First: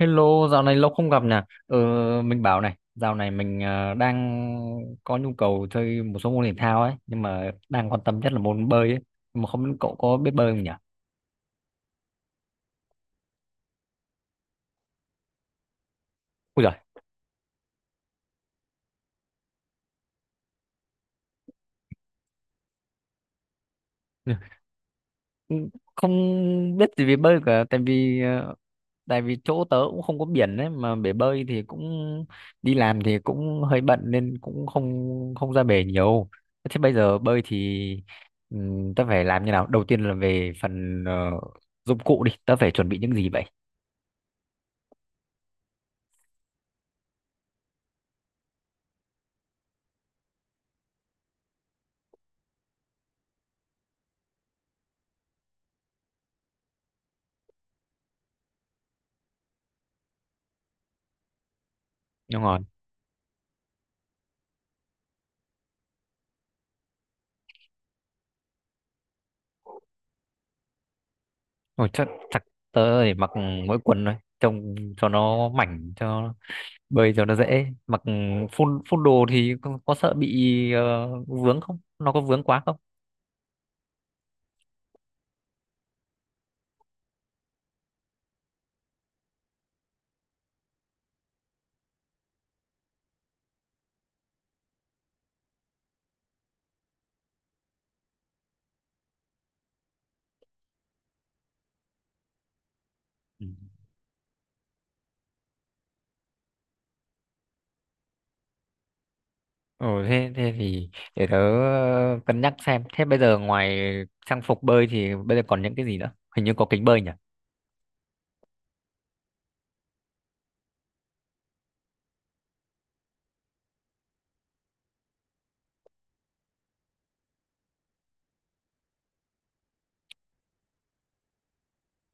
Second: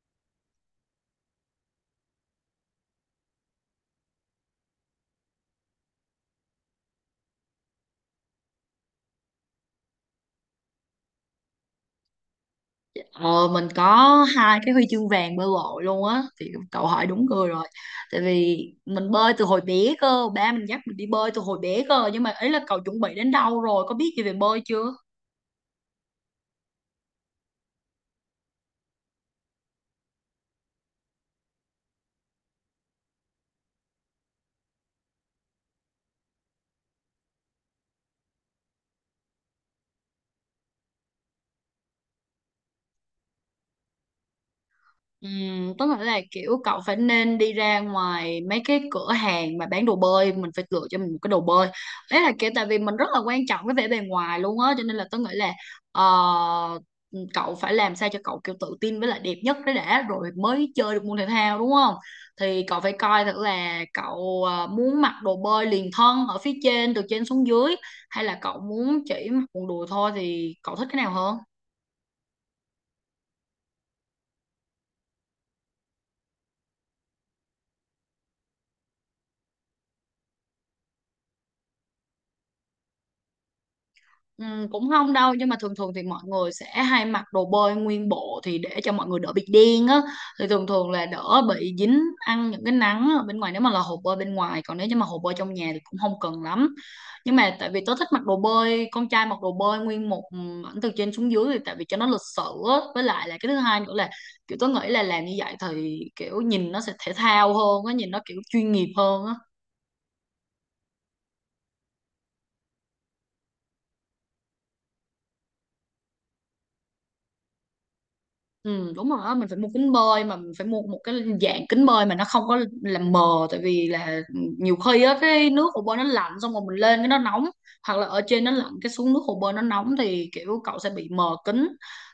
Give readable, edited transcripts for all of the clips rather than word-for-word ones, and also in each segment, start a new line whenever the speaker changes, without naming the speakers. Hello, dạo này lâu không gặp nè. Ờ, mình bảo này, dạo này mình đang có nhu cầu chơi một số môn thể thao ấy, nhưng mà đang quan tâm nhất là môn bơi ấy. Nhưng mà không biết cậu có biết bơi không nhỉ?
Ờ, mình có hai cái huy chương vàng bơi lội luôn á, thì
Ui giời,
cậu hỏi đúng người rồi. Tại vì mình bơi từ hồi bé cơ, ba mình dắt mình đi bơi từ hồi bé cơ. Nhưng mà ấy là cậu chuẩn bị đến đâu rồi, có biết gì về bơi chưa?
không biết gì về bơi cả, tại vì tại vì chỗ tớ cũng không có biển đấy, mà bể bơi thì cũng đi làm thì cũng hơi bận nên cũng không không ra bể nhiều. Thế bây giờ bơi thì tớ phải làm như nào? Đầu tiên là về phần dụng cụ đi, tớ phải chuẩn bị những gì vậy?
Tức là kiểu cậu phải nên đi ra ngoài mấy cái cửa hàng mà bán đồ bơi, mình phải lựa cho mình một cái đồ bơi. Đấy là kiểu tại vì mình rất là quan trọng cái vẻ bề ngoài luôn á, cho nên là tôi nghĩ là ờ, cậu phải làm sao cho cậu kiểu tự tin với lại đẹp nhất đấy đã, rồi mới chơi được môn thể thao, đúng không?
Đúng rồi.
Thì cậu phải coi thử là cậu muốn mặc đồ bơi liền thân ở phía trên từ trên xuống dưới, hay là cậu muốn chỉ mặc quần đùi thôi, thì cậu thích cái nào hơn?
Ôi, chắc chắc tớ để mặc mỗi quần thôi, trông cho nó mảnh, cho bơi cho nó dễ mặc. Phun phun đồ thì có sợ bị vướng không, nó có vướng quá không?
Ừ, cũng không đâu, nhưng mà thường thường thì mọi người sẽ hay mặc đồ bơi nguyên bộ thì để cho mọi người đỡ bị đen á, thì thường thường là đỡ bị dính ăn những cái nắng ở bên ngoài nếu mà là hồ bơi bên ngoài, còn nếu như mà hồ bơi trong nhà thì cũng không cần lắm. Nhưng mà tại vì tớ thích mặc đồ bơi, con trai mặc đồ bơi nguyên một ảnh từ trên xuống dưới thì tại vì cho nó lịch sự á, với lại là
Ừ.
cái thứ hai nữa là kiểu tớ nghĩ là làm như vậy thì kiểu nhìn nó sẽ thể thao hơn á, nhìn nó kiểu chuyên nghiệp hơn á.
Ừ, thế thì để tớ cân nhắc xem. Thế bây giờ ngoài trang phục bơi thì bây giờ còn những cái gì nữa? Hình như có kính bơi nhỉ?
Ừ, đúng rồi đó, mình phải mua kính bơi, mà mình phải mua một cái dạng kính bơi mà nó không có làm mờ. Tại vì là nhiều khi á, cái nước hồ bơi nó lạnh, xong rồi mình lên cái nó nóng, hoặc là ở trên nó lạnh cái xuống nước hồ bơi nó nóng, thì kiểu cậu sẽ bị mờ kính.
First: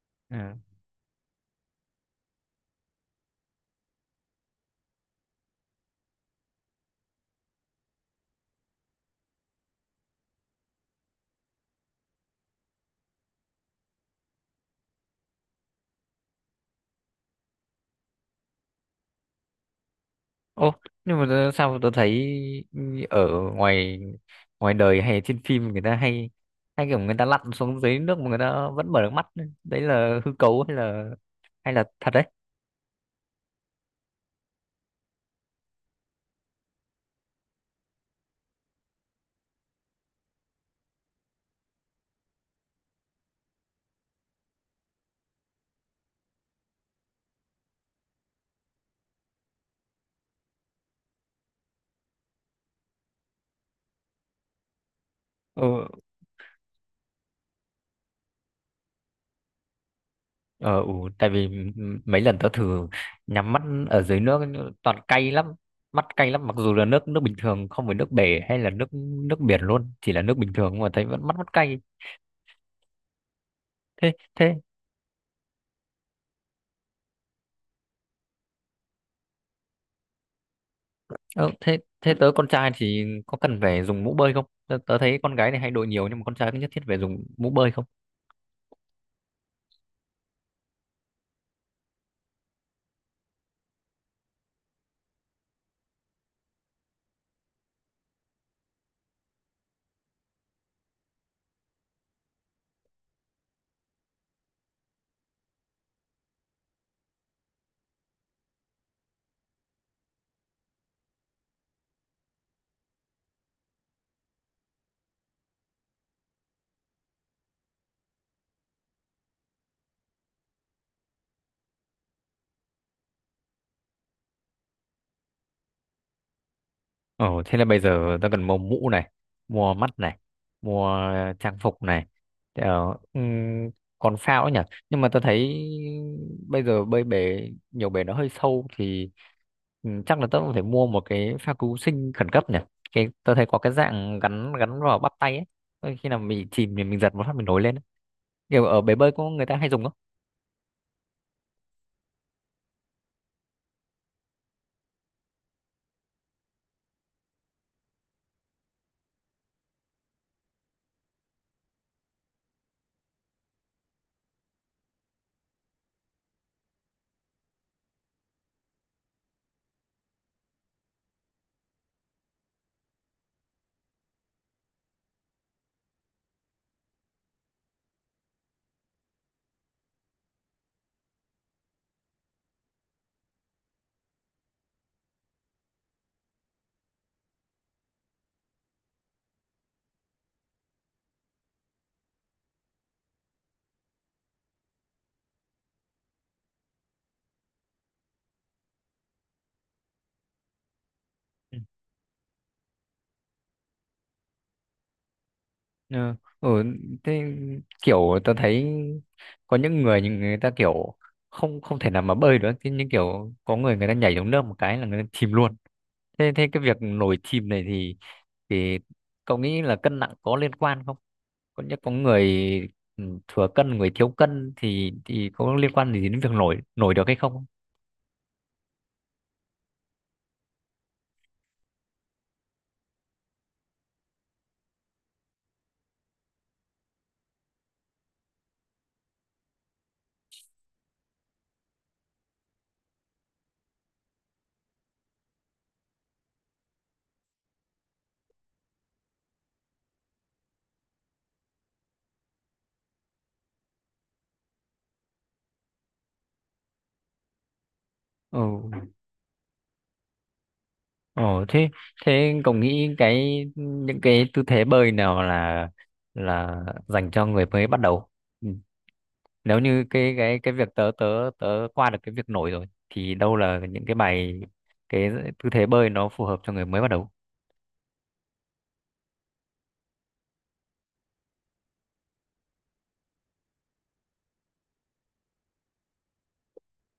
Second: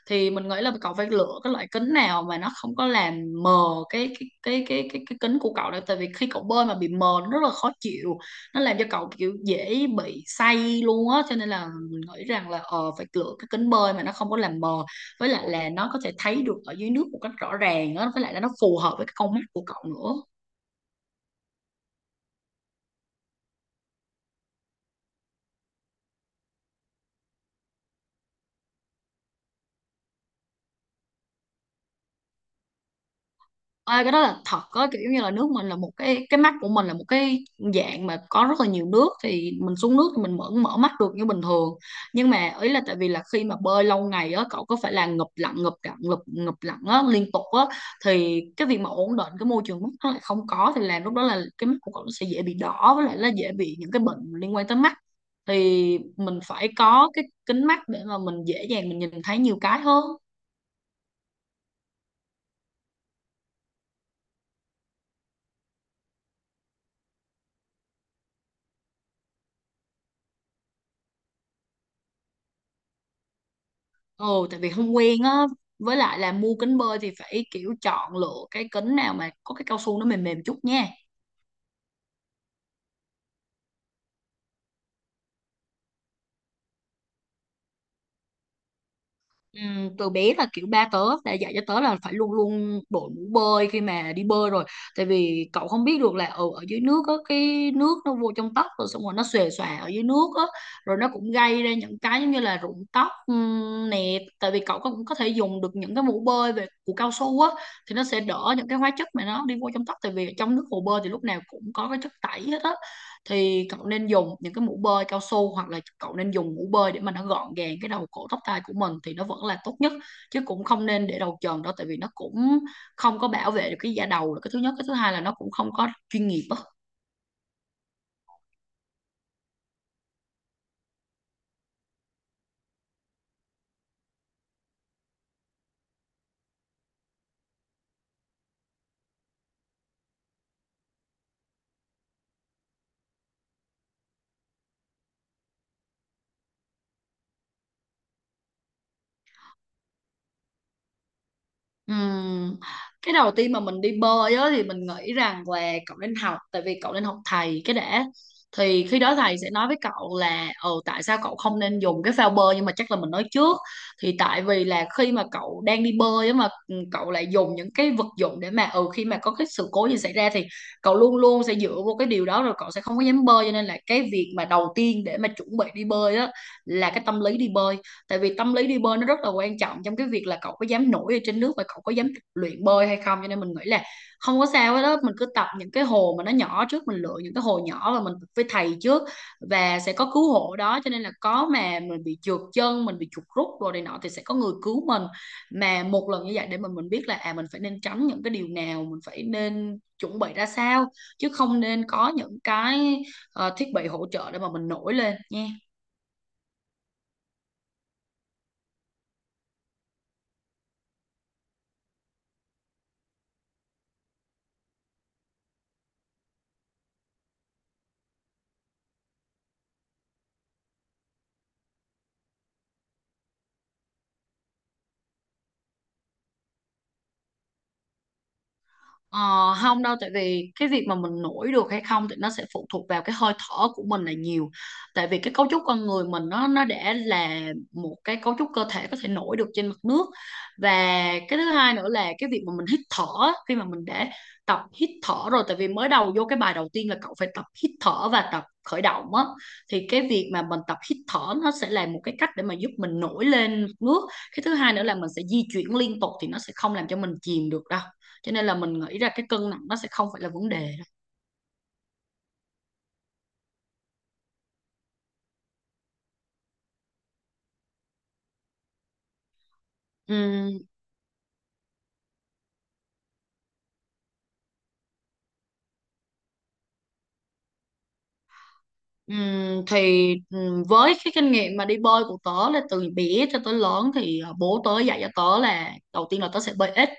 Thì mình nghĩ
Ừ.
là cậu phải lựa cái loại kính nào mà nó không có làm mờ cái kính của cậu nữa, tại vì khi cậu bơi mà bị mờ nó rất là khó chịu, nó làm cho cậu kiểu dễ bị say luôn á. Cho nên là mình nghĩ rằng là ờ phải lựa cái kính bơi mà nó không có làm mờ, với lại là nó có thể thấy được ở dưới nước một cách rõ ràng á, với lại là nó phù hợp với cái con mắt của cậu nữa.
Ô, nhưng mà sao tôi thấy ở ngoài ngoài đời hay trên phim người ta hay hay kiểu người ta lặn xuống dưới nước mà người ta vẫn mở được mắt. Đấy là hư cấu hay là thật đấy?
Ê, cái đó là thật á, kiểu như là nước mình là một cái mắt của mình là một cái dạng mà có rất là nhiều nước, thì mình xuống nước thì mình mở mở mắt được như bình thường. Nhưng mà ý là tại vì là khi mà bơi lâu ngày á, cậu có phải là ngụp lặn ngụp lặn ngụp ngụp lặn á liên tục á, thì cái việc mà ổn định cái môi trường mắt nó lại không có thì làm lúc đó là cái mắt của cậu nó sẽ dễ bị đỏ, với lại là dễ bị những cái bệnh liên quan tới mắt.
Ừ.
Thì mình phải có cái kính mắt để mà mình dễ dàng mình nhìn thấy nhiều cái hơn.
Ờ, ừ, tại vì mấy lần tớ thử nhắm mắt ở dưới nước toàn cay lắm, mắt cay lắm, mặc dù là nước nước bình thường không phải nước bể hay là nước nước biển luôn, chỉ là nước bình thường mà thấy vẫn mắt mắt cay. Thế
Ừ,
thế
tại vì không quen á, với lại là mua kính bơi thì phải kiểu chọn lựa cái kính nào mà có cái cao su nó mềm mềm chút nha.
ờ, thế thế tớ con trai thì có cần phải dùng mũ bơi không? Tớ thấy con gái này hay đội nhiều nhưng mà con trai có nhất thiết phải dùng mũ bơi không?
Từ bé là kiểu ba tớ đã dạy cho tớ là phải luôn luôn đội mũ bơi khi mà đi bơi rồi, tại vì cậu không biết được là ở ở dưới nước á, cái nước nó vô trong tóc rồi xong rồi nó xòe xòa ở dưới nước á, rồi nó cũng gây ra những cái giống như là rụng tóc. Ừm, nè, tại vì cậu cũng có thể dùng được những cái mũ bơi về của cao su á, thì nó sẽ đỡ những cái hóa chất mà nó đi vô trong tóc, tại vì trong nước hồ bơi thì lúc nào cũng có cái chất tẩy hết á. Thì cậu nên dùng những cái mũ bơi cao su, hoặc là cậu nên dùng mũ bơi để mà nó gọn gàng cái đầu cổ tóc tai của mình thì nó vẫn là tốt nhất. Chứ cũng không nên để đầu trần đó, tại vì nó cũng không có bảo vệ được cái da đầu là cái thứ nhất, cái thứ hai là nó cũng không có chuyên nghiệp á.
Ờ, thế là bây giờ ta cần mua mũ này, mua mắt này, mua trang phục này. Ờ, ừm, còn phao ấy nhỉ? Nhưng mà ta thấy bây giờ bơi bể, nhiều bể nó hơi sâu thì chắc là ta cũng phải mua một cái phao cứu sinh khẩn cấp nhỉ? Cái, ta thấy có cái dạng gắn gắn vào bắp tay ấy. Ờ, khi nào mình chìm thì mình giật một phát mình nổi lên ấy. Kiểu ở bể bơi có người ta hay dùng không?
Ừm, Cái đầu tiên mà mình đi bơi á, thì mình nghĩ rằng là cậu nên học, tại vì cậu nên học thầy cái đã. Thì khi đó thầy sẽ nói với cậu là ừ tại sao cậu không nên dùng cái phao bơi, nhưng mà chắc là mình nói trước. Thì tại vì là khi mà cậu đang đi bơi á mà ừ, cậu lại dùng những cái vật dụng để mà ừ khi mà có cái sự cố gì xảy ra thì cậu luôn luôn sẽ dựa vô cái điều đó, rồi cậu sẽ không có dám bơi. Cho nên là cái việc mà đầu tiên để mà chuẩn bị đi bơi á là cái tâm lý đi bơi, tại vì tâm lý đi bơi nó rất là quan trọng trong cái việc là cậu có dám nổi ở trên nước và cậu có dám tập luyện bơi hay không. Cho nên mình nghĩ là không có sao hết đó, mình cứ tập những cái hồ mà nó nhỏ trước, mình lựa những cái hồ nhỏ và mình tập với thầy trước, và sẽ có cứu hộ đó. Cho nên là có mà mình bị trượt chân, mình bị chuột rút rồi này nọ thì sẽ có người cứu mình, mà một lần như vậy để mình biết là à mình phải nên tránh những cái điều nào, mình phải nên chuẩn bị ra sao, chứ không nên có những cái thiết bị hỗ trợ để mà mình nổi lên nha.
Ừ. Ừ. Thế kiểu tao thấy có những người nhưng người ta kiểu không không thể nào mà bơi được, thế nhưng kiểu có người người ta nhảy xuống nước một cái là người ta chìm luôn. Thế thế cái việc nổi chìm này thì cậu nghĩ là cân nặng có liên quan không? Có nhất có người thừa cân, người thiếu cân thì có liên quan gì đến việc nổi nổi được hay không?
Ờ, không đâu, tại vì cái việc mà mình nổi được hay không thì nó sẽ phụ thuộc vào cái hơi thở của mình là nhiều, tại vì cái cấu trúc con người mình nó đã là một cái cấu trúc cơ thể có thể nổi được trên mặt nước. Và cái thứ hai nữa là cái việc mà mình hít thở á, khi mà mình đã tập hít thở rồi, tại vì mới đầu vô cái bài đầu tiên là cậu phải tập hít thở và tập khởi động á, thì cái việc mà mình tập hít thở nó sẽ là một cái cách để mà giúp mình nổi lên mặt nước. Cái thứ hai nữa là mình sẽ di chuyển liên tục thì nó sẽ không làm cho mình chìm được đâu. Cho nên là mình
Ừ.
nghĩ ra cái cân nặng nó sẽ không phải là vấn đề.
ờ thế thế cậu nghĩ cái những cái tư thế bơi nào là dành cho người mới bắt đầu? Ừ. Nếu như cái
Ừm,
việc tớ tớ tớ qua được cái việc nổi rồi thì đâu là những cái bài cái tư thế bơi nó phù hợp cho người mới bắt đầu?
thì Với cái kinh nghiệm mà đi bơi của tớ là từ bé cho tới lớn thì bố tớ dạy cho tớ là đầu tiên là tớ sẽ bơi ếch,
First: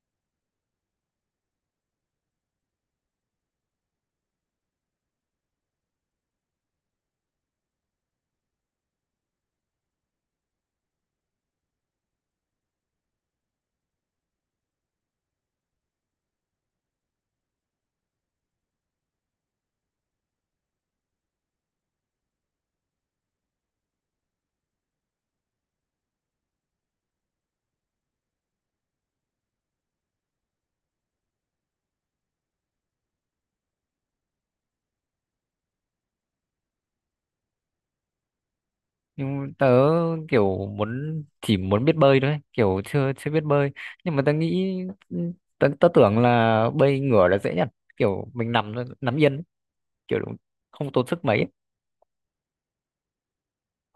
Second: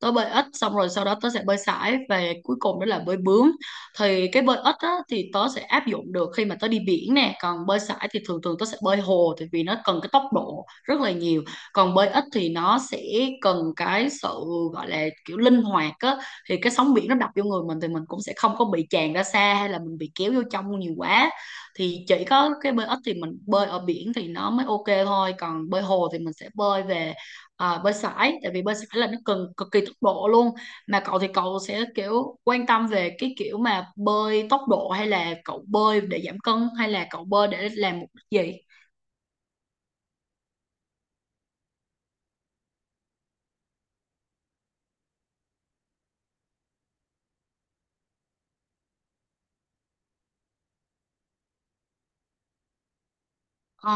tớ bơi ếch xong rồi sau đó tớ sẽ bơi sải, và cuối cùng đó là bơi bướm. Thì cái bơi ếch á, thì tớ sẽ áp dụng được khi mà tớ đi biển nè, còn bơi sải thì thường thường tớ sẽ bơi hồ, tại vì nó cần cái tốc độ rất là nhiều. Còn bơi ếch thì nó sẽ cần cái sự gọi là kiểu linh hoạt á, thì cái sóng biển nó đập vô người mình thì mình cũng sẽ không có bị tràn ra xa hay là mình bị kéo vô trong nhiều quá. Thì chỉ có cái bơi ếch thì mình bơi ở biển thì nó mới ok thôi, còn bơi hồ thì mình sẽ bơi về à, bơi sải, tại vì bơi sải là nó cần cực kỳ tốc độ luôn. Mà cậu thì cậu sẽ kiểu quan tâm về cái kiểu mà bơi tốc độ, hay là cậu bơi để giảm cân, hay là cậu bơi để làm mục đích gì?
Nhưng tớ kiểu muốn chỉ muốn biết bơi thôi ấy, kiểu chưa chưa biết bơi. Nhưng mà tớ nghĩ tớ tưởng là bơi ngửa là dễ nhất, kiểu mình nằm thôi, nằm yên ấy, kiểu không tốn sức mấy ấy.
Ờ,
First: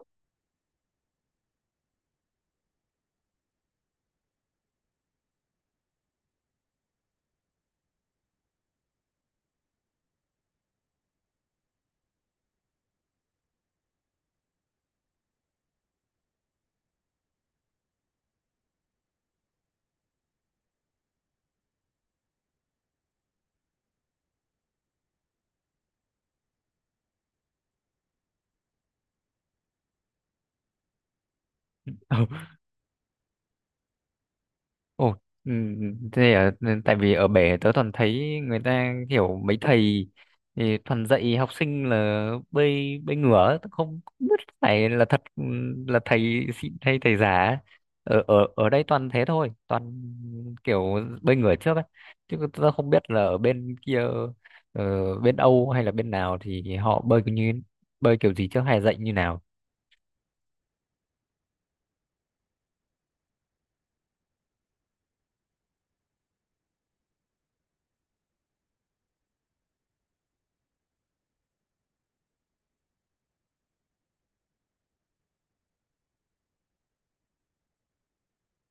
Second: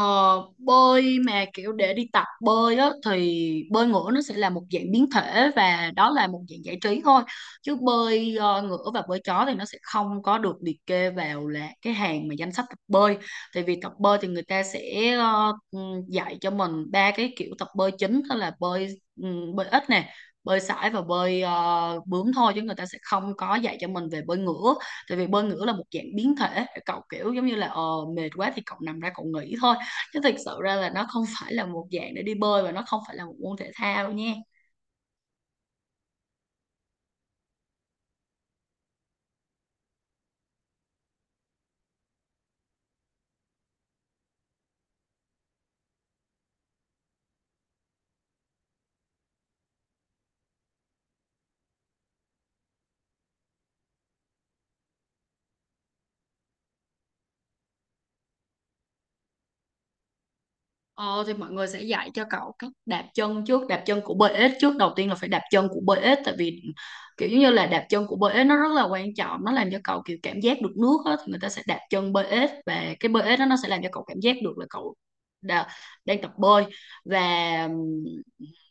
bơi mà kiểu để đi tập bơi á thì bơi ngửa nó sẽ là một dạng biến thể, và đó là một dạng giải trí thôi. Chứ bơi ngửa và bơi chó thì nó sẽ không có được liệt kê vào là cái hàng mà danh sách tập bơi. Tại vì tập bơi thì người ta sẽ dạy cho mình ba cái kiểu tập bơi chính, đó là bơi bơi ếch nè, bơi sải và bơi bướm thôi, chứ người ta sẽ không có dạy cho mình về bơi ngửa. Tại vì bơi ngửa là một dạng biến thể, cậu kiểu giống như là mệt quá thì cậu nằm ra cậu nghỉ thôi, chứ thực sự ra là nó không phải là một dạng để đi bơi và nó không phải là một môn thể thao nha.
Ồ, ừ, thế à, nên tại vì ở bể tớ toàn thấy người ta kiểu mấy thầy thì toàn dạy học sinh là bơi bơi ngửa ấy, tớ không biết phải là thật là thầy xịn hay thầy giả ở ở ở đây toàn thế thôi, toàn kiểu bơi ngửa trước ấy, chứ tớ không biết là ở bên kia bên Âu hay là bên nào thì họ bơi kiểu như bơi kiểu gì trước hay dạy như nào.
Ờ, thì mọi người sẽ dạy cho cậu cách đạp chân trước, đạp chân của bơi ếch trước. Đầu tiên là phải đạp chân của bơi ếch, tại vì kiểu giống như là đạp chân của bơi ếch nó rất là quan trọng, nó làm cho cậu kiểu cảm giác được nước á, thì người ta sẽ đạp chân bơi ếch và cái bơi ếch đó nó sẽ làm cho cậu cảm giác được là cậu đã, đang tập bơi. Và ừm,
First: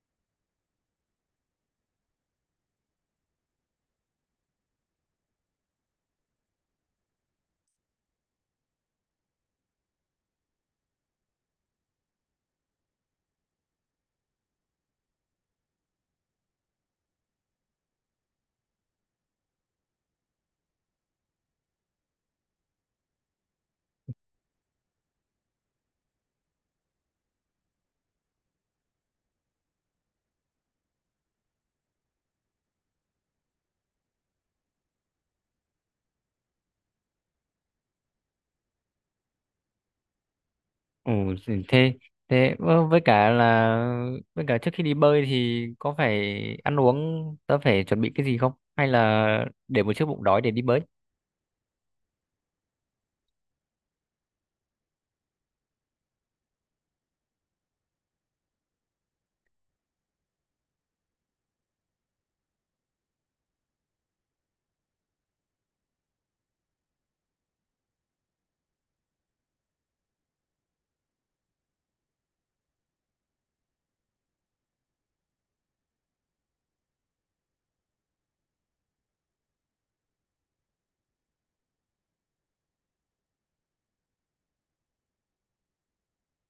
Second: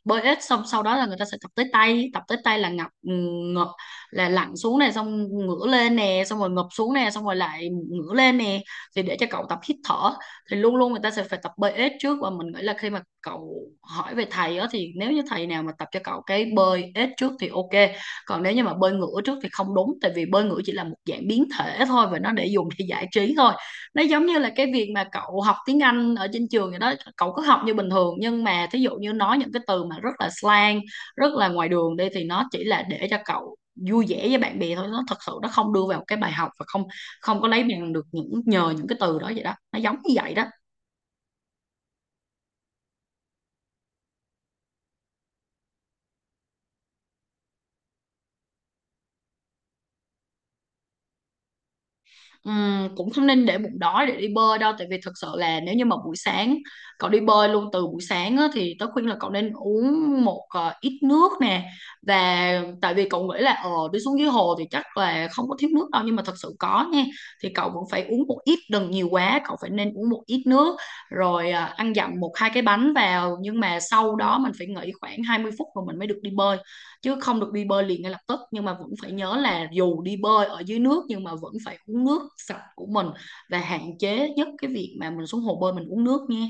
bơi ếch xong sau đó là người ta sẽ tập tới tay là ngập ngập, là lặn xuống này xong ngửa lên nè, xong rồi ngập xuống nè, xong rồi lại ngửa lên nè, thì để cho cậu tập hít thở. Thì luôn luôn người ta sẽ phải tập bơi ếch trước, và mình nghĩ là khi mà cậu hỏi về thầy đó thì nếu như thầy nào mà tập cho cậu cái bơi ếch trước thì ok, còn nếu như mà bơi ngửa trước thì không đúng, tại vì bơi ngửa chỉ là một dạng biến thể thôi và nó để dùng để giải trí thôi. Nó giống như là cái việc mà cậu học tiếng Anh ở trên trường vậy đó, cậu cứ học như bình thường nhưng mà thí dụ như nói những cái từ mà rất là slang, rất là ngoài đường đi thì nó chỉ là để cho cậu vui vẻ với bạn bè thôi, nó thật sự nó không đưa vào cái bài học và không không có lấy bằng được những nhờ những cái từ đó vậy đó, nó giống như vậy đó.
Ồ, gì thế, thế ơ, với cả là với cả trước khi đi bơi thì có phải ăn uống tớ phải chuẩn bị cái gì không? Hay là để một chiếc bụng đói để đi bơi?
Cũng không nên để bụng đói để đi bơi đâu, tại vì thật sự là nếu như mà buổi sáng cậu đi bơi luôn từ buổi sáng á, thì tớ khuyên là cậu nên uống một ít nước nè. Và tại vì cậu nghĩ là đi xuống dưới hồ thì chắc là không có thiếu nước đâu, nhưng mà thật sự có nha, thì cậu vẫn phải uống một ít, đừng nhiều quá, cậu phải nên uống một ít nước rồi ăn dặm một hai cái bánh vào, nhưng mà sau đó mình phải nghỉ khoảng 20 phút rồi mình mới được đi bơi, chứ không được đi bơi liền ngay lập tức. Nhưng mà vẫn phải nhớ là dù đi bơi ở dưới nước nhưng mà vẫn phải uống nước sạch của mình, và hạn chế nhất cái việc mà mình xuống hồ bơi mình uống nước nha.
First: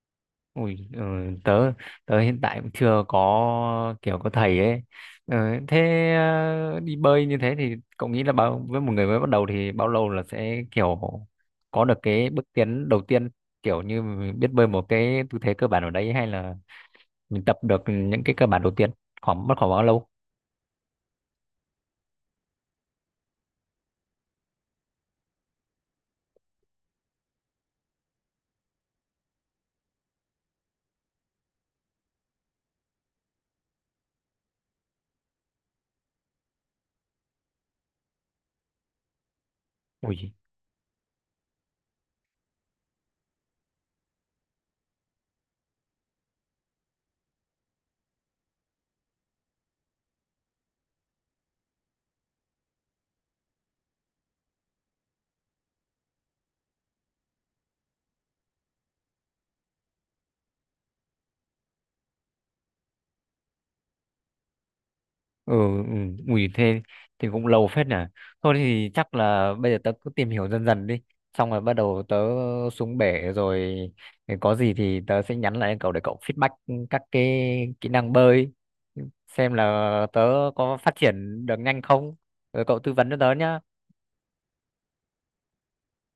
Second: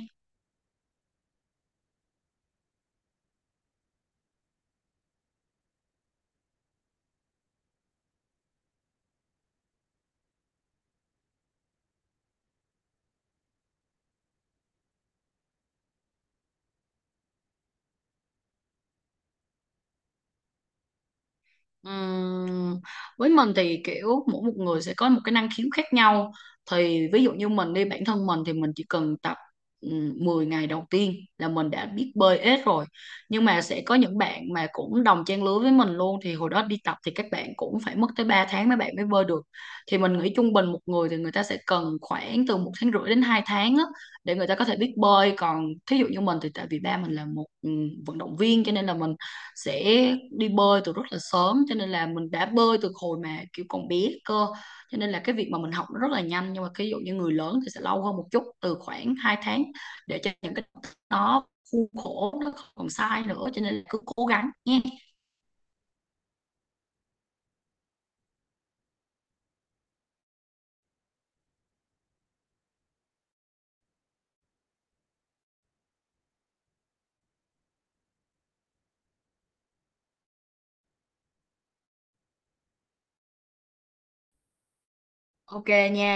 Ui, ờ, tớ tớ hiện tại cũng chưa có kiểu có thầy ấy. Ờ, thế đi bơi như thế thì cậu nghĩ là bao với một người mới bắt đầu thì bao lâu là sẽ kiểu có được cái bước tiến đầu tiên, kiểu như mình biết bơi một cái tư thế cơ bản ở đấy hay là mình tập được những cái cơ bản đầu tiên, khoảng mất khoảng bao lâu?
Ừm, với mình thì kiểu mỗi một người sẽ có một cái năng khiếu khác nhau, thì ví dụ như mình đi bản thân mình thì mình chỉ cần tập 10 ngày đầu tiên là mình đã biết bơi ếch rồi. Nhưng mà sẽ có những bạn mà cũng đồng trang lứa với mình luôn thì hồi đó đi tập thì các bạn cũng phải mất tới 3 tháng mấy bạn mới bơi được. Thì mình
Ui
nghĩ trung bình một người thì người ta sẽ cần khoảng từ 1,5 tháng đến 2 tháng á, để người ta có thể biết bơi. Còn thí dụ như mình thì tại vì ba mình là một vận động viên cho nên là mình sẽ đi bơi từ rất là sớm, cho nên là mình đã bơi từ hồi mà kiểu còn bé cơ, cho nên là cái việc mà mình học nó rất là nhanh. Nhưng mà cái ví dụ như người lớn thì sẽ lâu hơn một chút, từ khoảng 2 tháng để cho những cái đó khuôn khổ nó không còn sai nữa, cho nên là cứ cố gắng nha.
ừ, ừ ui thế thì cũng lâu phết nhỉ. Thôi thì chắc là bây giờ tớ cứ tìm hiểu dần dần đi, xong rồi bắt đầu tớ xuống bể rồi thì có gì thì tớ sẽ nhắn lại cậu để cậu feedback các cái kỹ năng bơi, xem là tớ có phát triển được nhanh không, rồi cậu tư vấn cho tớ nhá.
Ok nha.